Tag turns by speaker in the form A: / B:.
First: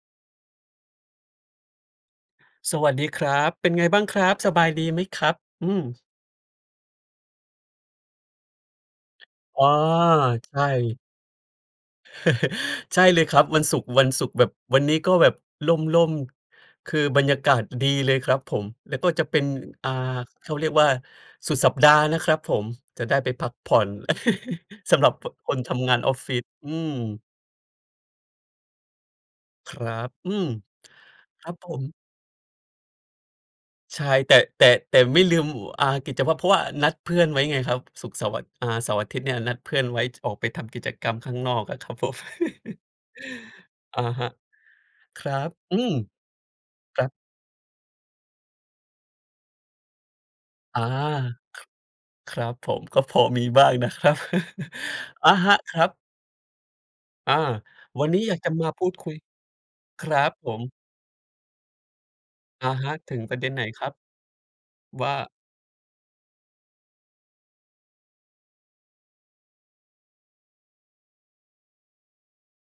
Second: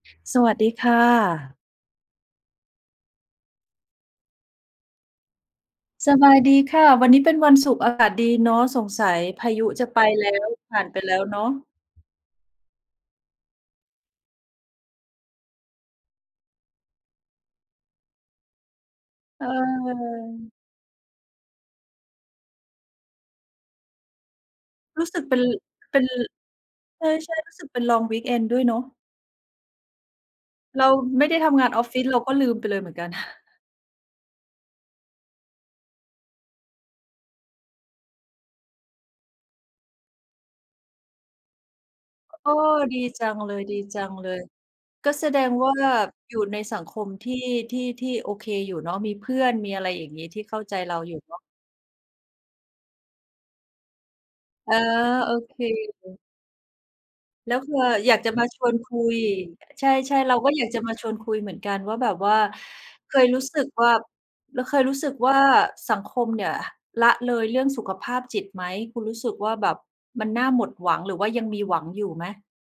A: สวัสดีค่ะ
B: สวัสดีครับ เป็นไงบ้างครับ สบายดีไหมครับ? อืม
A: สบายดีค่ะ วันนี้เป็นวันศุกร์ อากาศดีเนาะ สงสัยพา
B: อ
A: ย
B: ๋อ
A: ุจะไปแล้ว
B: ใช
A: ผ่านไป
B: ่
A: แล้วเนาะ
B: ใช่เลยครับ วันศุกร์ วันศุกร์แบบ วันนี้ก็แบบร่ม ๆ คือบรรยากาศดีเลยครับผม แล้วก็จะเป็
A: เ
B: น อ่า เข
A: ออ
B: าเรียกว่าสุดสัปดาห์นะครับผม จะได้ไปพักผ่อน ส
A: ร
B: ำ
A: ู
B: หร
A: ้
B: ับ
A: สึก
B: พ
A: เป็น
B: คนทำง
A: เ
B: า
A: ป็
B: น
A: น
B: ออฟฟิศ อืม
A: ใช่ ๆ รู้สึกเป็น ลองวีกเอนด์ ด้วยเนาะ
B: ครับ อืม
A: เราไม่ได้
B: ค
A: ท
B: รับ
A: ำงา
B: ผ
A: นอ
B: ม
A: อฟฟิศ เราก็ลืมไปเลยเหมือนกัน
B: ใช่ แต่ แต่ แต่ไม่ลืม อ่า กิจวัตร เพราะว่านัดเพื่อนไว้ไงครับ ศุกร์ เสาร์ อ อ่า เสาร์ อาทิตย์เนี่ย นัดเพื่อนไว้ จ ออกไปทำกิจกรรมข้างนอกอะครับผม
A: โอ้ ดีจังเล
B: อะฮะ
A: ย ๆ ก็
B: ค
A: แส
B: รั
A: ด
B: บ
A: งว่
B: อ
A: า
B: ืม
A: อยู่ในสังค
B: ครั
A: ม
B: บ
A: ที่ ที่ ที่โอเคอยู่เนาะ มีเพื่อน มีอะไรอย่างงี้ ที่เข้าใจ
B: อา
A: เราอยู่เนาะ
B: ครับผม ก็พอมีบ้างนะครับ
A: อ๋อ
B: อ
A: โ
B: ะ
A: อ
B: ฮ
A: เค
B: ะ ครับ อา
A: แล้วคือเราอะ
B: วั
A: อ
B: น
A: ย
B: น
A: าก
B: ี้
A: จะ
B: อยาก
A: มา
B: จะ
A: ช
B: มา
A: วน
B: พู
A: ค
B: ด
A: ุ
B: คุย
A: ย ใช
B: คร
A: ่
B: ั
A: ๆ เ
B: บ
A: รา
B: ผ
A: ก็อยาก
B: ม
A: จะมาชวนคุยเหมือนกันว่าแบบว่า
B: อะฮะ
A: เ
B: ถ
A: ค
B: ึง
A: ย
B: ปร
A: ร
B: ะ
A: ู
B: เ
A: ้
B: ด็น
A: ส
B: ไ
A: ึ
B: หน
A: ก
B: ค
A: ว
B: รั
A: ่า
B: บ?
A: แล้วเคยรู้
B: ว
A: สึ
B: ่
A: ก
B: า
A: ว่าสังคมเนี่ยละเลยเรื่องสุขภาพจิตไหม คุณรู้สึกว่าแบบมันน่าหมดหวัง หรือว่ายังมีหวังอยู่ไหม?